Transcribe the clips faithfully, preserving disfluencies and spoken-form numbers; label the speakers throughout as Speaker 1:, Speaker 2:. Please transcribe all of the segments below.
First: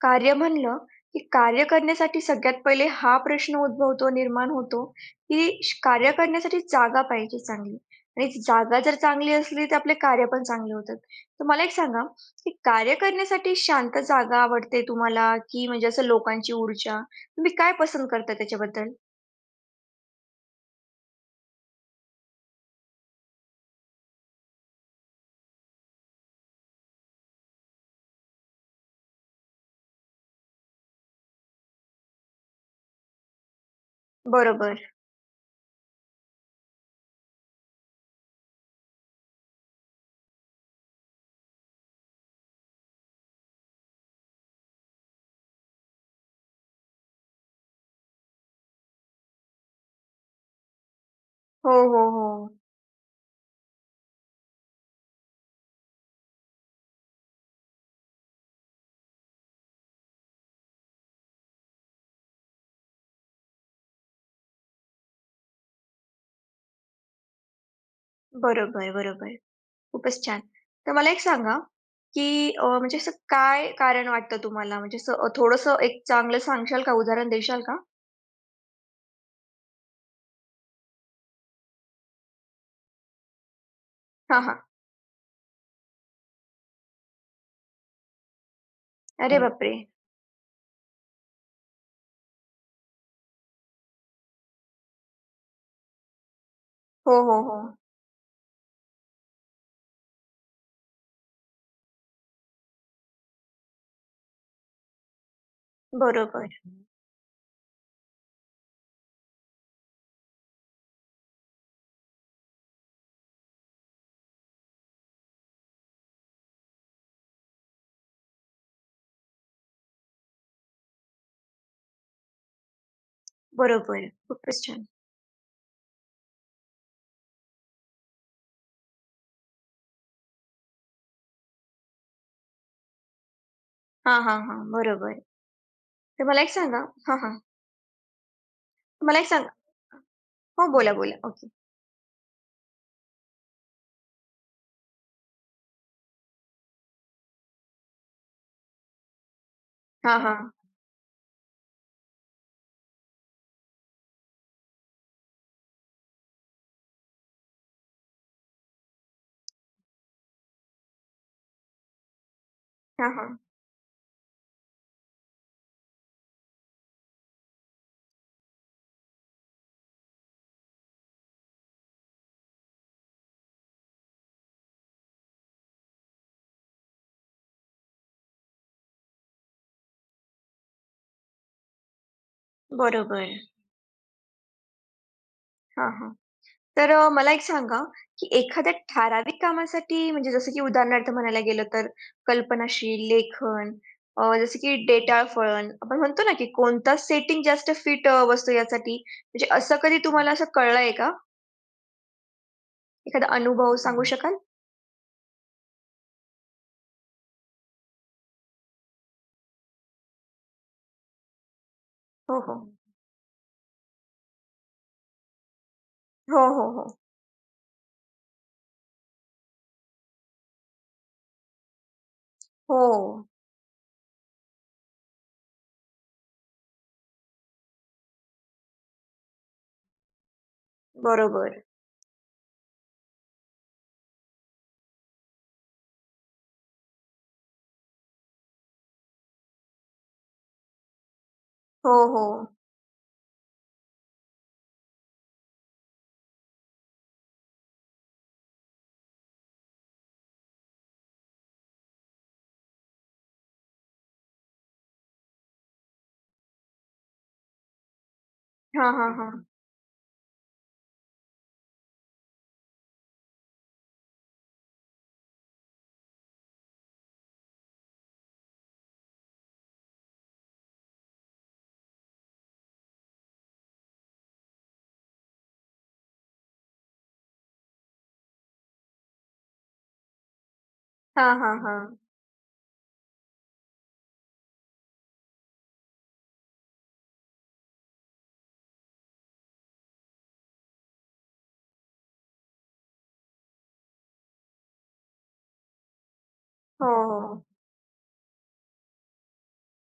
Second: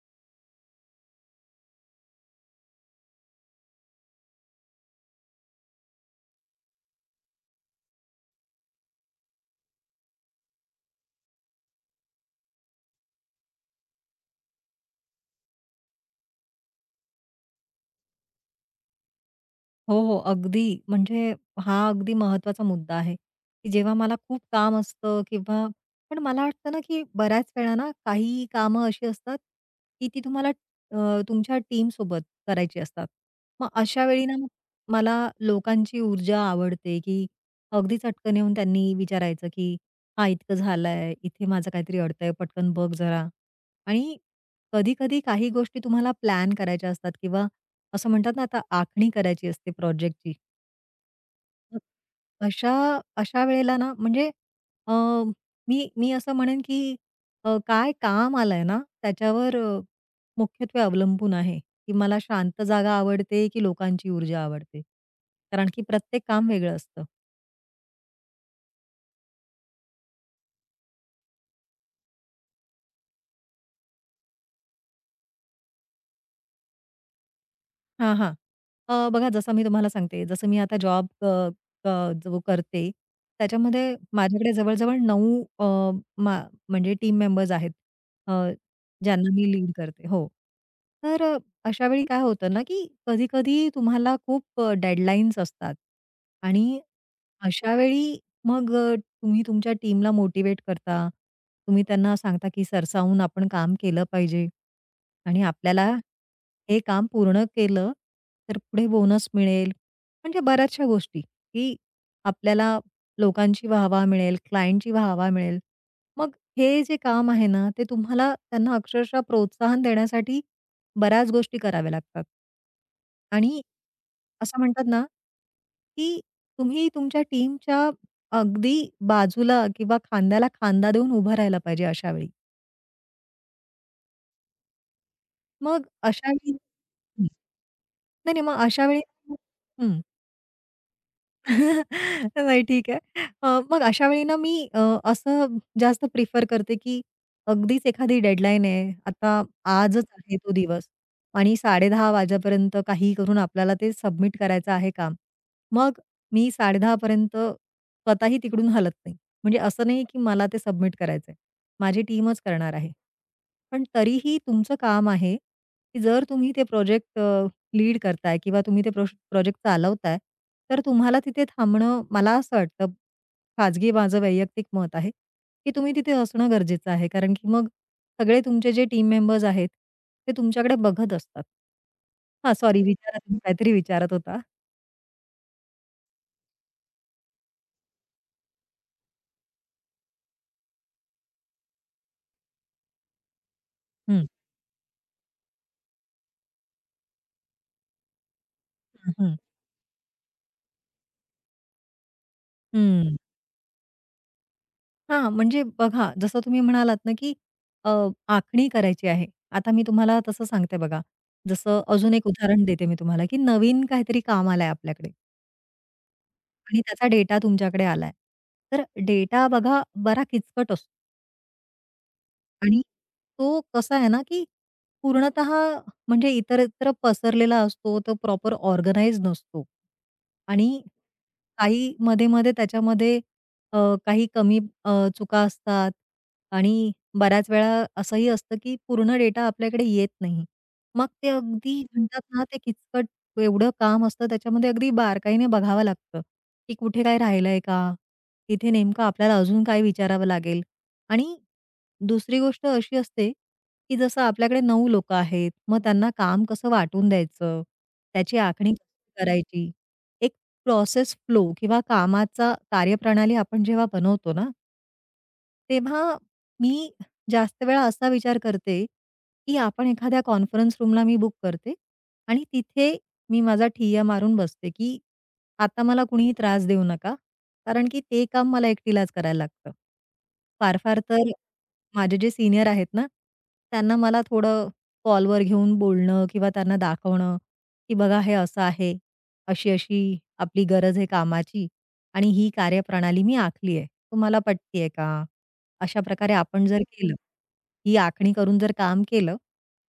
Speaker 1: कार्य म्हणलं, की कार्य करण्यासाठी सगळ्यात पहिले हा प्रश्न उद्भवतो, निर्माण होतो, की श कार्य करण्यासाठी जागा पाहिजे चांगली आणि ती जागा जर चांगली असली, तर आपले कार्य पण चांगले होतात. तर मला एक सांगा, की कार्य करण्यासाठी शांत जागा आवडते तुम्हाला, की म्हणजे असं लोकांची ऊर्जा? तुम्ही काय पसंत करता त्याच्याबद्दल?
Speaker 2: हो, हो. अगदी. म्हणजे हा अगदी महत्वाचा मुद्दा आहे, की जेव्हा मला खूप काम असतं किंवा पण मला वाटतं ना, की बऱ्याच वेळा ना काही कामं अशी असतात, की ती तुम्हाला अ, तुमच्या टीम सोबत करायची असतात. मग अशा वेळी ना,
Speaker 1: बरोबर.
Speaker 2: मला लोकांची ऊर्जा आवडते, की अगदी चटकन येऊन त्यांनी विचारायचं, की "हा इतकं झालंय, इथे माझं काहीतरी अडतंय, पटकन बघ जरा." आणि कधी-कधी काही गोष्टी तुम्हाला प्लॅन करायच्या असतात किंवा असं म्हणतात ना आता आखणी करायची असते प्रोजेक्टची.
Speaker 1: हो,
Speaker 2: हं.
Speaker 1: हो, हो.
Speaker 2: अशा अशा वेळेला ना म्हणजे अ, मी मी असं म्हणेन की अ, काय काम आलंय ना त्याच्यावर अ, मुख्यत्वे अवलंबून आहे, की मला शांत जागा आवडते की लोकांची ऊर्जा आवडते. कारण की प्रत्येक काम वेगळं असतं.
Speaker 1: बरोबर, बरोबर. खूपच छान. तर मला एक सांगा, की अ, म्हणजे असं काय कारण वाटतं तुम्हाला? म्हणजे असं अ, थोडंसं एक चांगलं सांगशाल का? उदाहरण देशाल का?
Speaker 2: हां, हां. अ, बघा जसं मी तुम्हाला सांगते, जसं मी आता जॉब अ, अ, जो करते, त्याच्यामध्ये
Speaker 1: हां,
Speaker 2: माझ्याकडे
Speaker 1: हां.
Speaker 2: जवळ-जवळ नऊ अ, मा म्हणजे टीम मेंबर्स आहेत, अ, ज्यांना
Speaker 1: अरे हो.
Speaker 2: मी लीड
Speaker 1: बापरे!
Speaker 2: करते. हो. तर अ, अशा वेळी काय होतं ना, की कधी-कधी तुम्हाला खूप अ, डेडलाईन्स असतात आणि
Speaker 1: हो, हो, हो.
Speaker 2: अशा वेळी मग अ, तुम्ही तुमच्या टीमला मोटिव्हेट करता. तुम्ही त्यांना सांगता, की सरसावून आपण काम केलं पाहिजे. आणि आपल्याला
Speaker 1: बरोबर,
Speaker 2: हे काम पूर्ण केलं, तर पुढे बोनस मिळेल. म्हणजे बऱ्याचशा गोष्टी, की आपल्याला लोकांची वाहवा मिळेल, क्लायंटची वाहवा मिळेल. मग हे जे काम आहे ना, ते तुम्हाला त्यांना अक्षरशः प्रोत्साहन देण्यासाठी बऱ्याच गोष्टी कराव्या लागतात. आणि
Speaker 1: बरोबर.
Speaker 2: असं
Speaker 1: खूपच
Speaker 2: म्हणतात
Speaker 1: छान.
Speaker 2: ना, की तुम्ही तुमच्या टीमच्या अगदी बाजूला किंवा खांद्याला खांदा देऊन उभं राहायला पाहिजे अशावेळी.
Speaker 1: हां, हां, हां. बरोबर.
Speaker 2: मग
Speaker 1: तर मला एक
Speaker 2: अशावेळी
Speaker 1: सांगा. हां, हां.
Speaker 2: नाही, नाही. मग अशा वेळी
Speaker 1: मला एक सांगा.
Speaker 2: हं.
Speaker 1: हो, बोला, बोला. ओके.
Speaker 2: नाही ठीक आहे. अ, मग अशा वेळी ना मी अ, असं जास्त प्रिफर करते, की अगदीच एखादी डेडलाईन आहे. आता आजच
Speaker 1: हां,
Speaker 2: आहे
Speaker 1: हां.
Speaker 2: तो दिवस आणि साडे दहा वाजेपर्यंत काहीही करून आपल्याला ते सबमिट करायचं आहे काम. मग मी साडे दहा पर्यंत स्वतःही तिकडून हलत नाही. म्हणजे असं नाही, की मला ते सबमिट करायचंय. माझी टीमच करणार आहे.
Speaker 1: हां, हां.
Speaker 2: पण तरीही तुमचं काम आहे, की जर तुम्ही ते प्रोजेक्ट लीड करताय किंवा तुम्ही ते प्रोश प्रोजेक्ट चालवताय, तर तुम्हाला तिथे थांबणं मला असं वाटतं, खाजगी माझं वैयक्तिक मत आहे, की तुम्ही तिथे असणं गरजेचं आहे. कारण की मग सगळे तुमचे जे टीम मेंबर्स आहेत, ते तुमच्याकडे बघत असतात. हां, सॉरी विचारा
Speaker 1: बरोबर.
Speaker 2: तुम्ही काहीतरी विचारत होता.
Speaker 1: हां, हां. तर अ, मला एक सांगा, की एखाद्या ठराविक कामासाठी म्हणजे जसं की उदाहरणार्थ म्हणायला गेलं तर कल्पनाशील लेखन,
Speaker 2: हं,
Speaker 1: अ, जसं की डेटाळफळण आपण म्हणतो ना, की कोणता सेटिंग जास्त फिट अ, बसतो यासाठी.
Speaker 2: हं, हं,
Speaker 1: म्हणजे असं कधी तुम्हाला असं कळलंय का?
Speaker 2: हं.
Speaker 1: एखादा अनुभव सांगू शकाल?
Speaker 2: हां, म्हणजे बघा जसं तुम्ही म्हणालात ना, की अ, आखणी करायची आहे. आता मी तुम्हाला तसं सांगते बघा. जसं अजून एक
Speaker 1: हो, हो.
Speaker 2: उदाहरण देते मी तुम्हाला, की नवीन काहीतरी काम आलंय आपल्याकडे.
Speaker 1: हो, हो,
Speaker 2: आणि
Speaker 1: हो.
Speaker 2: त्याचा डेटा तुमच्याकडे आलाय. तर डेटा बघा बरा किचकट असतो. आणि
Speaker 1: हो.
Speaker 2: तो कसा आहे ना, की पूर्णतः म्हणजे इतरत्र पसरलेला असतो, तो प्रॉपर ऑर्गनाइज नसतो. आणि
Speaker 1: बरोबर.
Speaker 2: काही मध्ये-मध्ये त्याच्यामध्ये अ, काही कमी अ, चुका असतात आणि बऱ्याच वेळा असंही असतं, की पूर्ण डेटा आपल्याकडे येत नाही. मग ते अगदी
Speaker 1: हो,
Speaker 2: म्हणतात ना,
Speaker 1: हो.
Speaker 2: ते किचकट एवढं काम असतं त्याच्यामध्ये अगदी बारकाईने बघावं लागतं, की कुठे काय राहिलंय का? तिथे नेमकं आपल्याला अजून काय विचारावं लागेल आणि दुसरी गोष्ट अशी असते, की जसं आपल्याकडे नऊ लोकं आहेत, मग त्यांना काम कसं वाटून द्यायचं, त्याची आखणी
Speaker 1: हां, हां,
Speaker 2: कशी
Speaker 1: हां.
Speaker 2: करायची. एक प्रोसेस फ्लो किंवा कामाचा कार्यप्रणाली आपण जेव्हा बनवतो ना तेव्हा मी जास्त वेळा असा विचार करते, की आपण एखाद्या कॉन्फरन्स रूमला मी बुक करते आणि तिथे मी माझा ठिय्या मारून बसते, की आता मला कुणीही त्रास देऊ नका. कारण की ते काम मला एकटीलाच करायला लागतं. फार-फार तर
Speaker 1: हां, हां, हां.
Speaker 2: माझे जे सीनियर आहेत ना, त्यांना मला थोडं कॉलवर घेऊन बोलणं किंवा त्यांना दाखवणं, की बघा हे असं आहे, अशी-अशी आपली गरज आहे कामाची आणि ही कार्यप्रणाली मी आखली आहे. तुम्हाला पटतीये का? अशा प्रकारे आपण जर
Speaker 1: हो,
Speaker 2: केलं,
Speaker 1: हो.
Speaker 2: ही आखणी करून जर काम केलं,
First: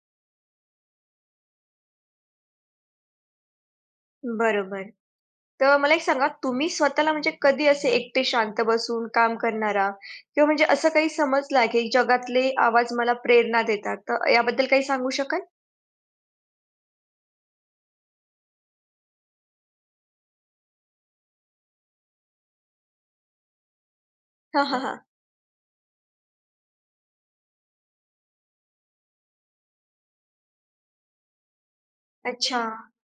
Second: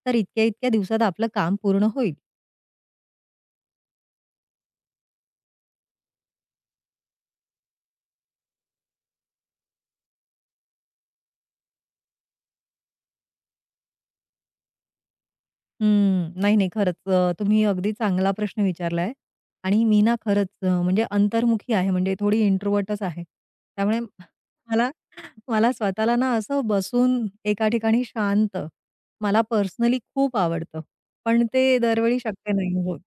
Speaker 2: तर इतक्या-इतक्या दिवसात आपलं काम पूर्ण होईल.
Speaker 1: बरोबर. तर मला एक सांगा, तुम्ही स्वतःला म्हणजे कधी असे एकटे शांत बसून काम करणारा किंवा म्हणजे असं काही समजला, की जगातले आवाज मला प्रेरणा देतात, तर याबद्दल काही सांगू शकाल?
Speaker 2: हम्म. नाही, नाही. खरंच अ, तुम्ही अगदी चांगला प्रश्न विचारलाय आणि मी ना खरंच अ, म्हणजे अंतर्मुखी आहे, म्हणजे थोडी इंट्रोव्हर्टच आहे. त्यामुळे
Speaker 1: हां, हां,
Speaker 2: मला
Speaker 1: हो.
Speaker 2: मला स्वतःला ना असं बसून एका ठिकाणी शांत मला पर्सनली खूप आवडतं. पण ते दरवेळी शक्य
Speaker 1: अच्छा.
Speaker 2: नाही होत.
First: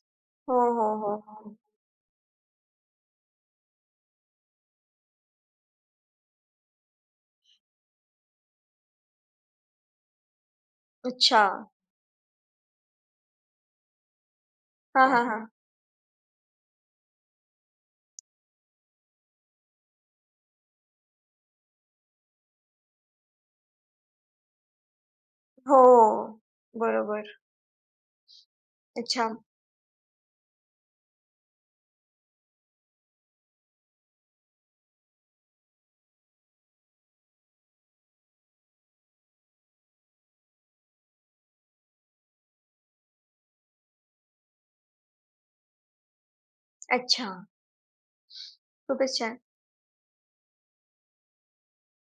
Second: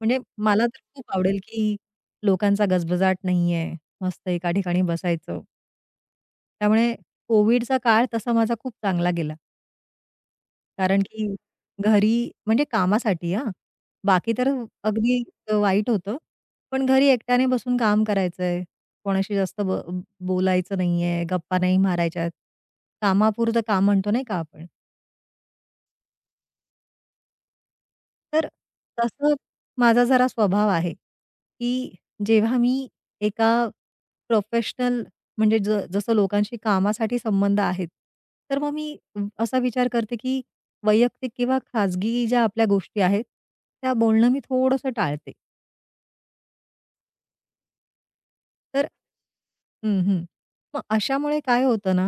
Speaker 2: म्हणजे
Speaker 1: हो,
Speaker 2: मला तर
Speaker 1: हो,
Speaker 2: खूप
Speaker 1: हो,
Speaker 2: आवडेल,
Speaker 1: हो.
Speaker 2: की लोकांचा गजबजाट नाहीये. मस्त एका ठिकाणी बसायचं. त्यामुळे कोव्हिडचा काळ तसा माझा खूप चांगला गेला. कारण की
Speaker 1: अच्छा.
Speaker 2: घरी म्हणजे कामासाठी हा, बाकी तर
Speaker 1: हां,
Speaker 2: अगदी
Speaker 1: हां, हां.
Speaker 2: वाईट होतं. पण घरी एकट्याने बसून काम करायचंय. कोणाशी जास्त ब बोलायचं नाहीये, गप्पा नाही मारायच्यात. कामापुरतं काम म्हणतो नाही का आपण?
Speaker 1: हो. बरोबर.
Speaker 2: तर
Speaker 1: अच्छा,
Speaker 2: तसं माझा जरा स्वभाव आहे, की जेव्हा मी एका प्रोफेशनल म्हणजे ज जसं लोकांशी कामासाठी संबंध आहेत, तर मग मी असा विचार करते, की वैयक्तिक किंवा खाजगी ज्या आपल्या गोष्टी आहेत, त्या बोलणं मी थोडंसं टाळते.
Speaker 1: अच्छा.
Speaker 2: तर
Speaker 1: खूपच छान.
Speaker 2: हं, हं. मग अशामुळे काय होतं ना,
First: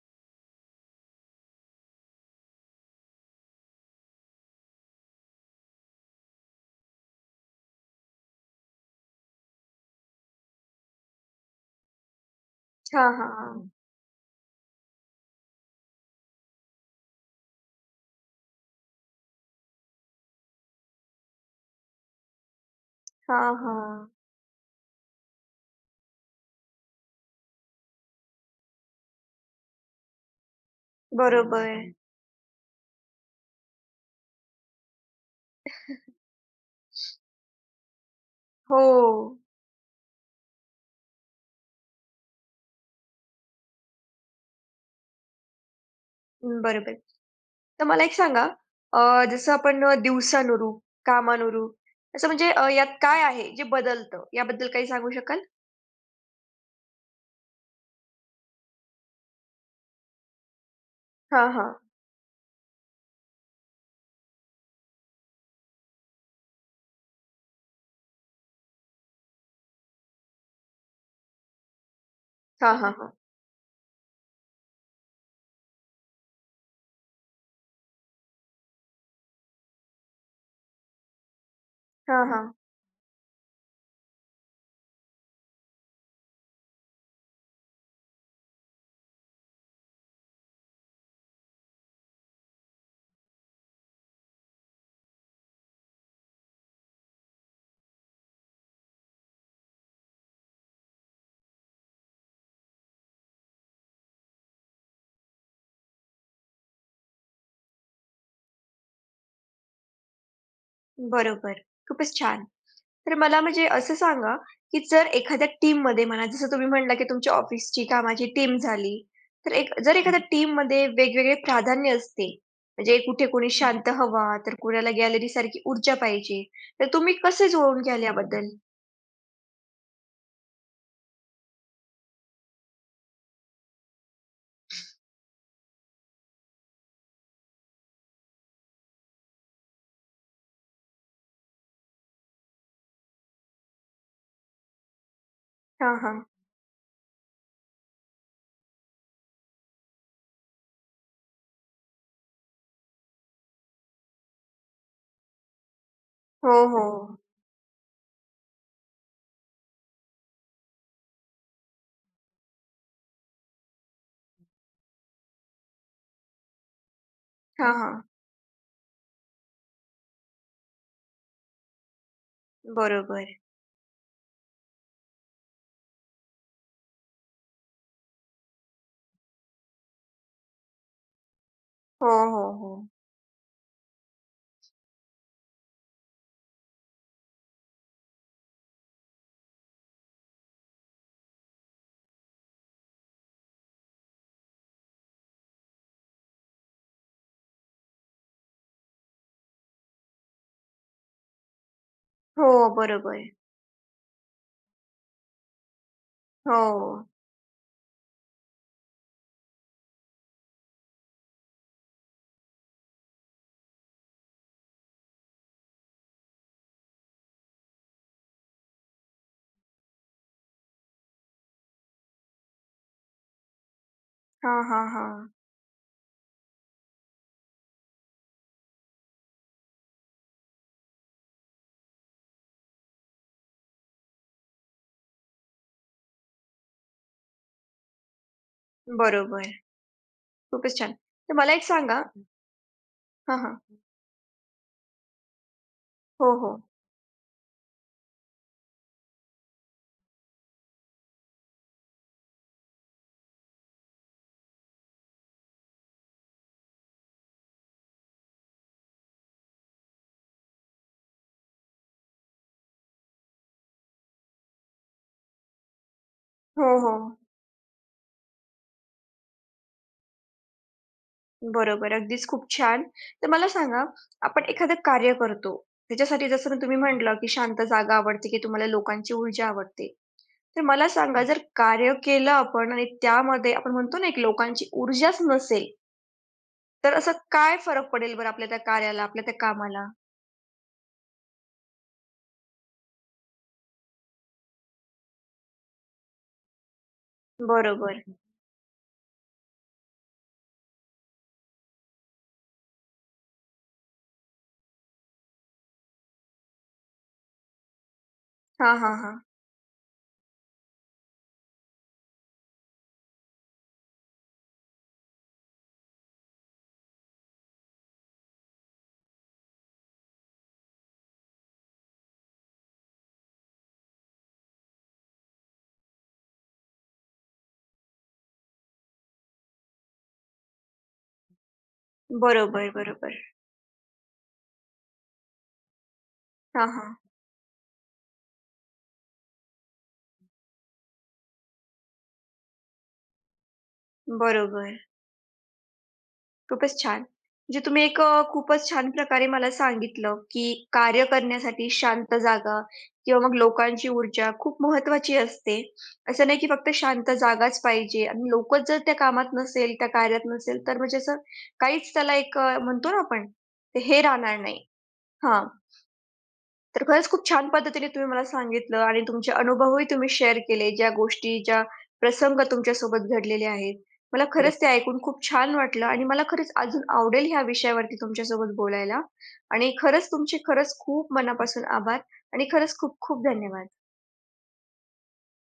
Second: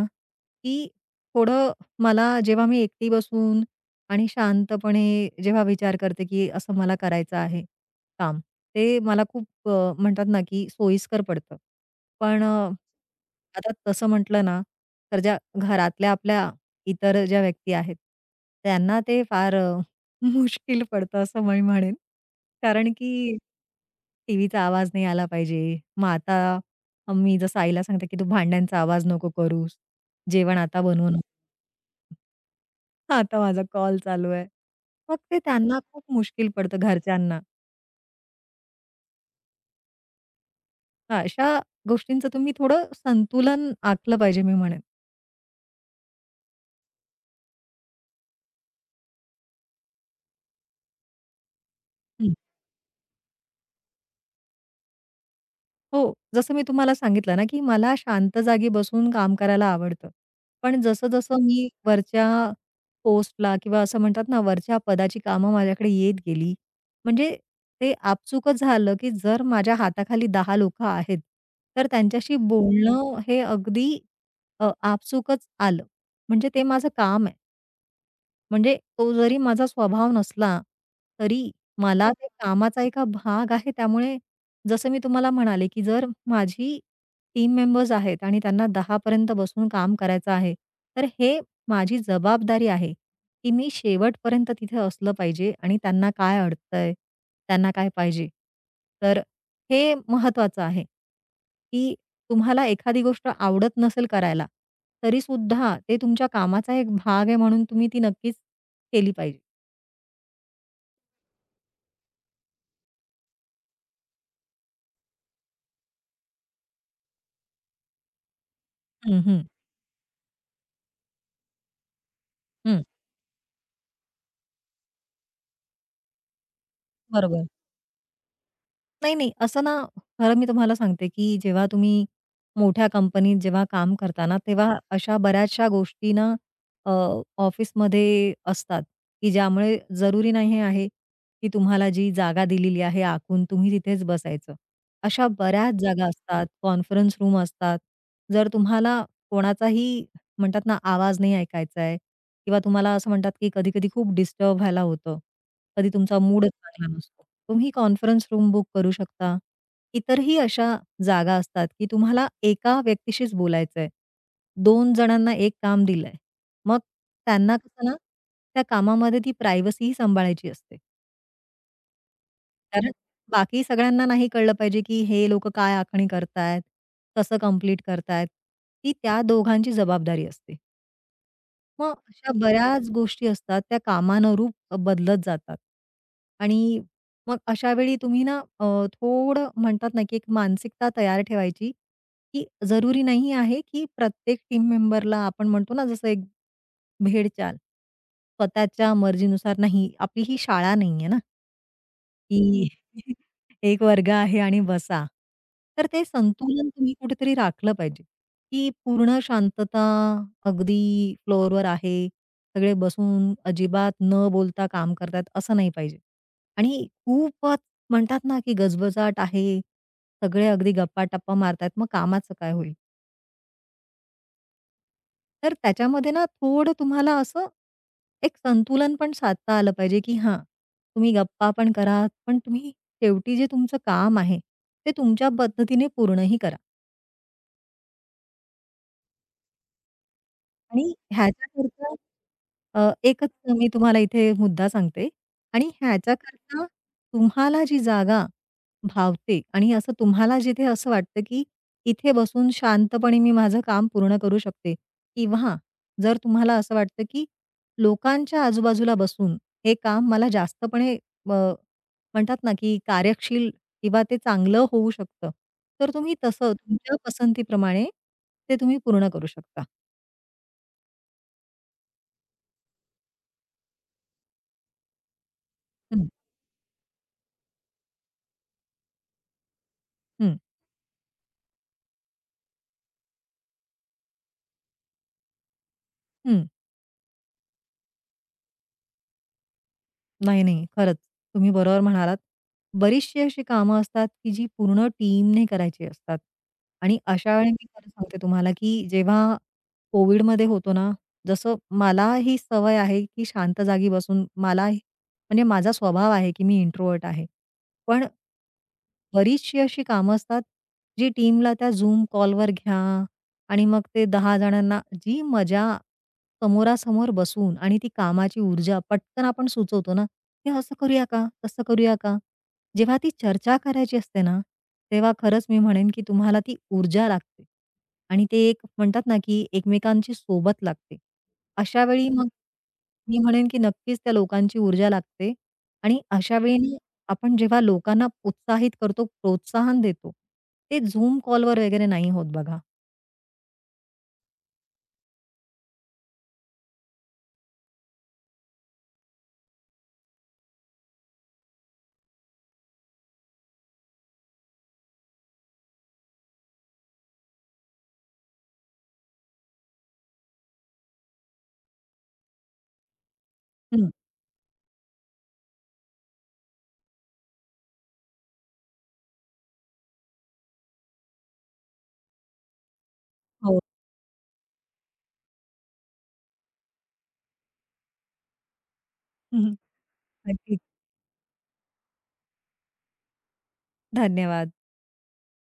Speaker 2: की थोडं मला जेव्हा मी एकटी बसून आणि शांतपणे जेव्हा विचार करते, की असं मला करायचं आहे काम, ते मला खूप अ, म्हणतात ना, की सोयीस्कर पडतं. पण अ,
Speaker 1: हां, हां, हां. हं.
Speaker 2: आता तसं म्हटलं ना, तर ज्या घरातल्या आपल्या इतर ज्या व्यक्ती आहेत, त्यांना ते फार अ, मुश्किल पडतं असं मी म्हणेन. कारण की
Speaker 1: हां,
Speaker 2: टीव्हीचा आवाज नाही आला पाहिजे. मग आता मग मी जसं आईला सांगते, की "तू भांड्यांचा आवाज नको करूस. जेवण आता बनवू नको."
Speaker 1: बरोबर.
Speaker 2: आता माझा कॉल चालू आहे. मग ते त्यांना खूप मुश्कील पडतं घरच्यांना.
Speaker 1: हो.
Speaker 2: तर अशा गोष्टींचं तुम्ही थोडं संतुलन आखलं पाहिजे मी म्हणेन.
Speaker 1: हम्म, बरोबर. तर मला एक सांगा, अ, जसं आपण अ, दिवसानुरूप, कामानुरूप असं म्हणजे अ, यात काय आहे जे बदलतं? याबद्दल काही सांगू शकाल?
Speaker 2: हो, जसं मी तुम्हाला सांगितलं ना, की मला शांत जागी बसून काम करायला आवडतं. पण जसं-जसं
Speaker 1: हां,
Speaker 2: मी
Speaker 1: हां.
Speaker 2: वरच्या पोस्टला किंवा असं म्हणतात ना, वरच्या पदाची कामं माझ्याकडे येत गेली, म्हणजे ते आपसुकच झालं, की जर माझ्या हाताखाली दहा लोकं आहेत, तर त्यांच्याशी
Speaker 1: हां, हां, हां.
Speaker 2: बोलणं हे अगदी अ, आपसुकच आलं. म्हणजे ते माझं काम आहे. म्हणजे तो जरी माझा स्वभाव नसला, तरी मला
Speaker 1: हां,
Speaker 2: ते
Speaker 1: हां.
Speaker 2: कामाचा एका भाग आहे. त्यामुळे जसं मी तुम्हाला म्हणाले, की जर माझी टीम मेंबर्स आहेत आणि त्यांना दहा पर्यंत बसून काम करायचं आहे, तर हे माझी जबाबदारी आहे, की मी शेवटपर्यंत तिथे असलं पाहिजे आणि त्यांना काय अडतंय, त्यांना काय पाहिजे. तर हे महत्वाचं आहे, की तुम्हाला एखादी गोष्ट आवडत नसेल करायला, तरी सुद्धा ते तुमच्या कामाचा एक भाग आहे म्हणून तुम्ही ती नक्कीच केली पाहिजे.
Speaker 1: बरोबर. खूपच छान. तर मला म्हणजे असं सांगा, की जर एखाद्या टीममध्ये म्हणा, जसं तुम्ही म्हणला, की तुमच्या ऑफिसची कामाची टीम झाली,
Speaker 2: हं, हं,
Speaker 1: तर एक जर हं. एखाद्या टीममध्ये वेगवेगळे प्राधान्य असते,
Speaker 2: हं.
Speaker 1: म्हणजे कुठे कोणी शांत हवा, तर कोणाला गॅलरीसारखी ऊर्जा पाहिजे, तर तुम्ही
Speaker 2: बरोबर.
Speaker 1: कसे जुळवून घ्याल याबद्दल?
Speaker 2: नाही, नाही. असं ना, खरं मी तुम्हाला सांगते, की जेव्हा तुम्ही मोठ्या कंपनीत जेव्हा काम करता ना, तेव्हा अशा बऱ्याचशा गोष्टी ना अ, ऑफिसमध्ये असतात, की ज्यामुळे जरुरी नाही आहे, की तुम्हाला जी जागा दिलेली आहे आखून तुम्ही तिथेच बसायचं. अशा बऱ्याच
Speaker 1: हां,
Speaker 2: जागा
Speaker 1: हां.
Speaker 2: असतात, कॉन्फरन्स रूम असतात. जर तुम्हाला कोणाचाही म्हणतात ना आवाज नाही ऐकायचा आहे किंवा तुम्हाला असं म्हणतात, की कधी-कधी खूप डिस्टर्ब व्हायला होतं. कधी तुमचा
Speaker 1: हो,
Speaker 2: मूडच
Speaker 1: हो.
Speaker 2: चांगला नसतो. तुम्ही कॉन्फरन्स रूम बुक करू शकता. इतरही अशा जागा असतात, की तुम्हाला एका व्यक्तीशीच बोलायचंय. दोन जणांना एक काम दिलंय. मग त्यांना
Speaker 1: हां,
Speaker 2: कसं ना,
Speaker 1: हां.
Speaker 2: त्या कामामध्ये ती प्रायव्हसीही सांभाळायची असते. कारण
Speaker 1: बरोबर.
Speaker 2: बाकी सगळ्यांना नाही कळलं पाहिजे, की हे लोकं काय आखणी करतायत, कसं कंप्लीट करतायत. ती त्या दोघांची जबाबदारी असते. मग
Speaker 1: हो,
Speaker 2: अशा
Speaker 1: हो, हो.
Speaker 2: बऱ्याच गोष्टी असतात त्या कामानं रूप बदलत जातात. आणि मग अशा वेळी तुम्ही ना अ, थोडं म्हणतात ना, की एक मानसिकता तयार ठेवायची, की जरुरी नाही आहे, की प्रत्येक टीम मेंबरला आपण म्हणतो ना, जसं एक भेडचाल. स्वतःच्या मर्जीनुसार नाही, आपली ही शाळा नाहीये ना.
Speaker 1: हो,
Speaker 2: की
Speaker 1: बरोबर.
Speaker 2: एक वर्ग आहे आणि बसा. तर ते संतुलन
Speaker 1: हो.
Speaker 2: तुम्ही कुठेतरी राखलं पाहिजे, की पूर्ण शांतता अगदी फ्लोअरवर आहे. सगळे बसून अजिबात न बोलता काम करतायत असं नाही पाहिजे. आणि खूपच म्हणतात ना, की गजबजाट आहे. सगळे अगदी गप्पा-टप्पा मारतायत. मग कामाचं काय होईल?
Speaker 1: हां, हां, हां.
Speaker 2: तर त्याच्यामध्ये ना थोडं तुम्हाला असं एक संतुलन पण साधता आलं पाहिजे, की हां, तुम्ही गप्पा पण करा, पण तुम्ही शेवटी जे तुमचं काम आहे, ते तुमच्या पद्धतीने पूर्णही करा.
Speaker 1: बरोबर. खूपच छान.
Speaker 2: आणि
Speaker 1: तर मला एक
Speaker 2: ह्याच्याकरता
Speaker 1: सांगा.
Speaker 2: अ, एकच
Speaker 1: हां,
Speaker 2: मी
Speaker 1: हां.
Speaker 2: तुम्हाला इथे मुद्दा सांगते आणि
Speaker 1: हो, हो.
Speaker 2: ह्याच्याकरता तुम्हाला जी जागा भावते आणि असं तुम्हाला जिथे असं वाटतं, की इथे बसून शांतपणे मी माझं काम पूर्ण करू शकते किंवा जर तुम्हाला असं वाटतं, की लोकांच्या आजूबाजूला बसून हे काम मला जास्तपणे अ, म्हणतात ना, की कार्यशील किंवा ते चांगलं होऊ शकतं. तर तुम्ही तसं
Speaker 1: हो,
Speaker 2: तुमच्या
Speaker 1: हो.
Speaker 2: पसंतीप्रमाणे ते तुम्ही पूर्ण करू शकता.
Speaker 1: बरोबर. अगदीच खूप छान. तर मला सांगा, आपण एखादं कार्य करतो.
Speaker 2: हं,
Speaker 1: त्याच्यासाठी जसं तुम्ही म्हटलं, की शांत जागा आवडते, की तुम्हाला लोकांची ऊर्जा आवडते.
Speaker 2: हं.
Speaker 1: तर मला सांगा जर कार्य केलं आपण आणि त्यामध्ये आपण म्हणतो ना, एक लोकांची ऊर्जाच नसेल,
Speaker 2: हं.
Speaker 1: तर असं काय फरक पडेल बरं आपल्या त्या कार्याला, आपल्या त्या कामाला?
Speaker 2: नाही, नाही. खरंच तुम्ही बरोबर म्हणालात. बरीचशी अशी कामं असतात, की जी पूर्ण टीमने करायची असतात. आणि अशा वेळी मी खरं
Speaker 1: बरोबर.
Speaker 2: सांगते तुम्हाला, की जेव्हा कोविडमध्ये होतो ना, जसं मला ही सवय आहे, की शांत जागी बसून मला म्हणजे माझा स्वभाव आहे, की मी इंट्रोव्हर्ट आहे. पण
Speaker 1: हां, हां, हां.
Speaker 2: बरीचशी अशी कामं असतात, जी टीमला त्या Zoom कॉलवर घ्या आणि मग ते दहा जणांना जी मजा समोरासमोर बसून आणि ती कामाची ऊर्जा पटकन आपण सुचवतो ना, "हे असं करूया का? तसं करूया का?" जेव्हा ती चर्चा करायची असते ना, तेव्हा खरंच मी म्हणेन की तुम्हाला ती ऊर्जा लागते आणि ते एक म्हणतात ना, की एकमेकांची सोबत लागते. अशावेळी मग
Speaker 1: बरोबर, बरोबर.
Speaker 2: मी म्हणेन की नक्कीच त्या लोकांची ऊर्जा लागते आणि
Speaker 1: हां,
Speaker 2: अशावेळी
Speaker 1: हां.
Speaker 2: आपण जेव्हा लोकांना उत्साहित करतो, प्रोत्साहन देतो, ते Zoom कॉलवर वगैरे नाही होत बघा.
Speaker 1: बरोबर. खूपच छान. म्हणजे तुम्ही एक अ, खूपच छान प्रकारे मला सांगितलं, की कार्य करण्यासाठी शांत जागा किंवा मग लोकांची ऊर्जा खूप महत्त्वाची असते. असं नाही की फक्त शांत जागाच पाहिजे आणि लोकच जर त्या कामात नसेल, त्या कार्यात नसेल, तर म्हणजे असं काहीच त्याला एक अ, म्हणतो ना आपण, ते
Speaker 2: हं,
Speaker 1: हे राहणार नाही. हां. तर खरंच खूप छान पद्धतीने तुम्ही मला सांगितलं आणि तुमचे अनुभवही तुम्ही शेअर केले. ज्या गोष्टी, ज्या प्रसंग तुमच्यासोबत घडलेले
Speaker 2: हो.
Speaker 1: आहेत. मला हो. खरंच ते ऐकून खूप छान वाटलं आणि मला खरंच अजून आवडेल ह्या विषयावरती तुमच्यासोबत बोलायला
Speaker 2: हं, हं.
Speaker 1: आणि खरंच तुमचे
Speaker 2: नक्कीच.
Speaker 1: खरंच खूप मनापासून आभार आणि खरंच खूप खूप धन्यवाद.
Speaker 2: धन्यवाद.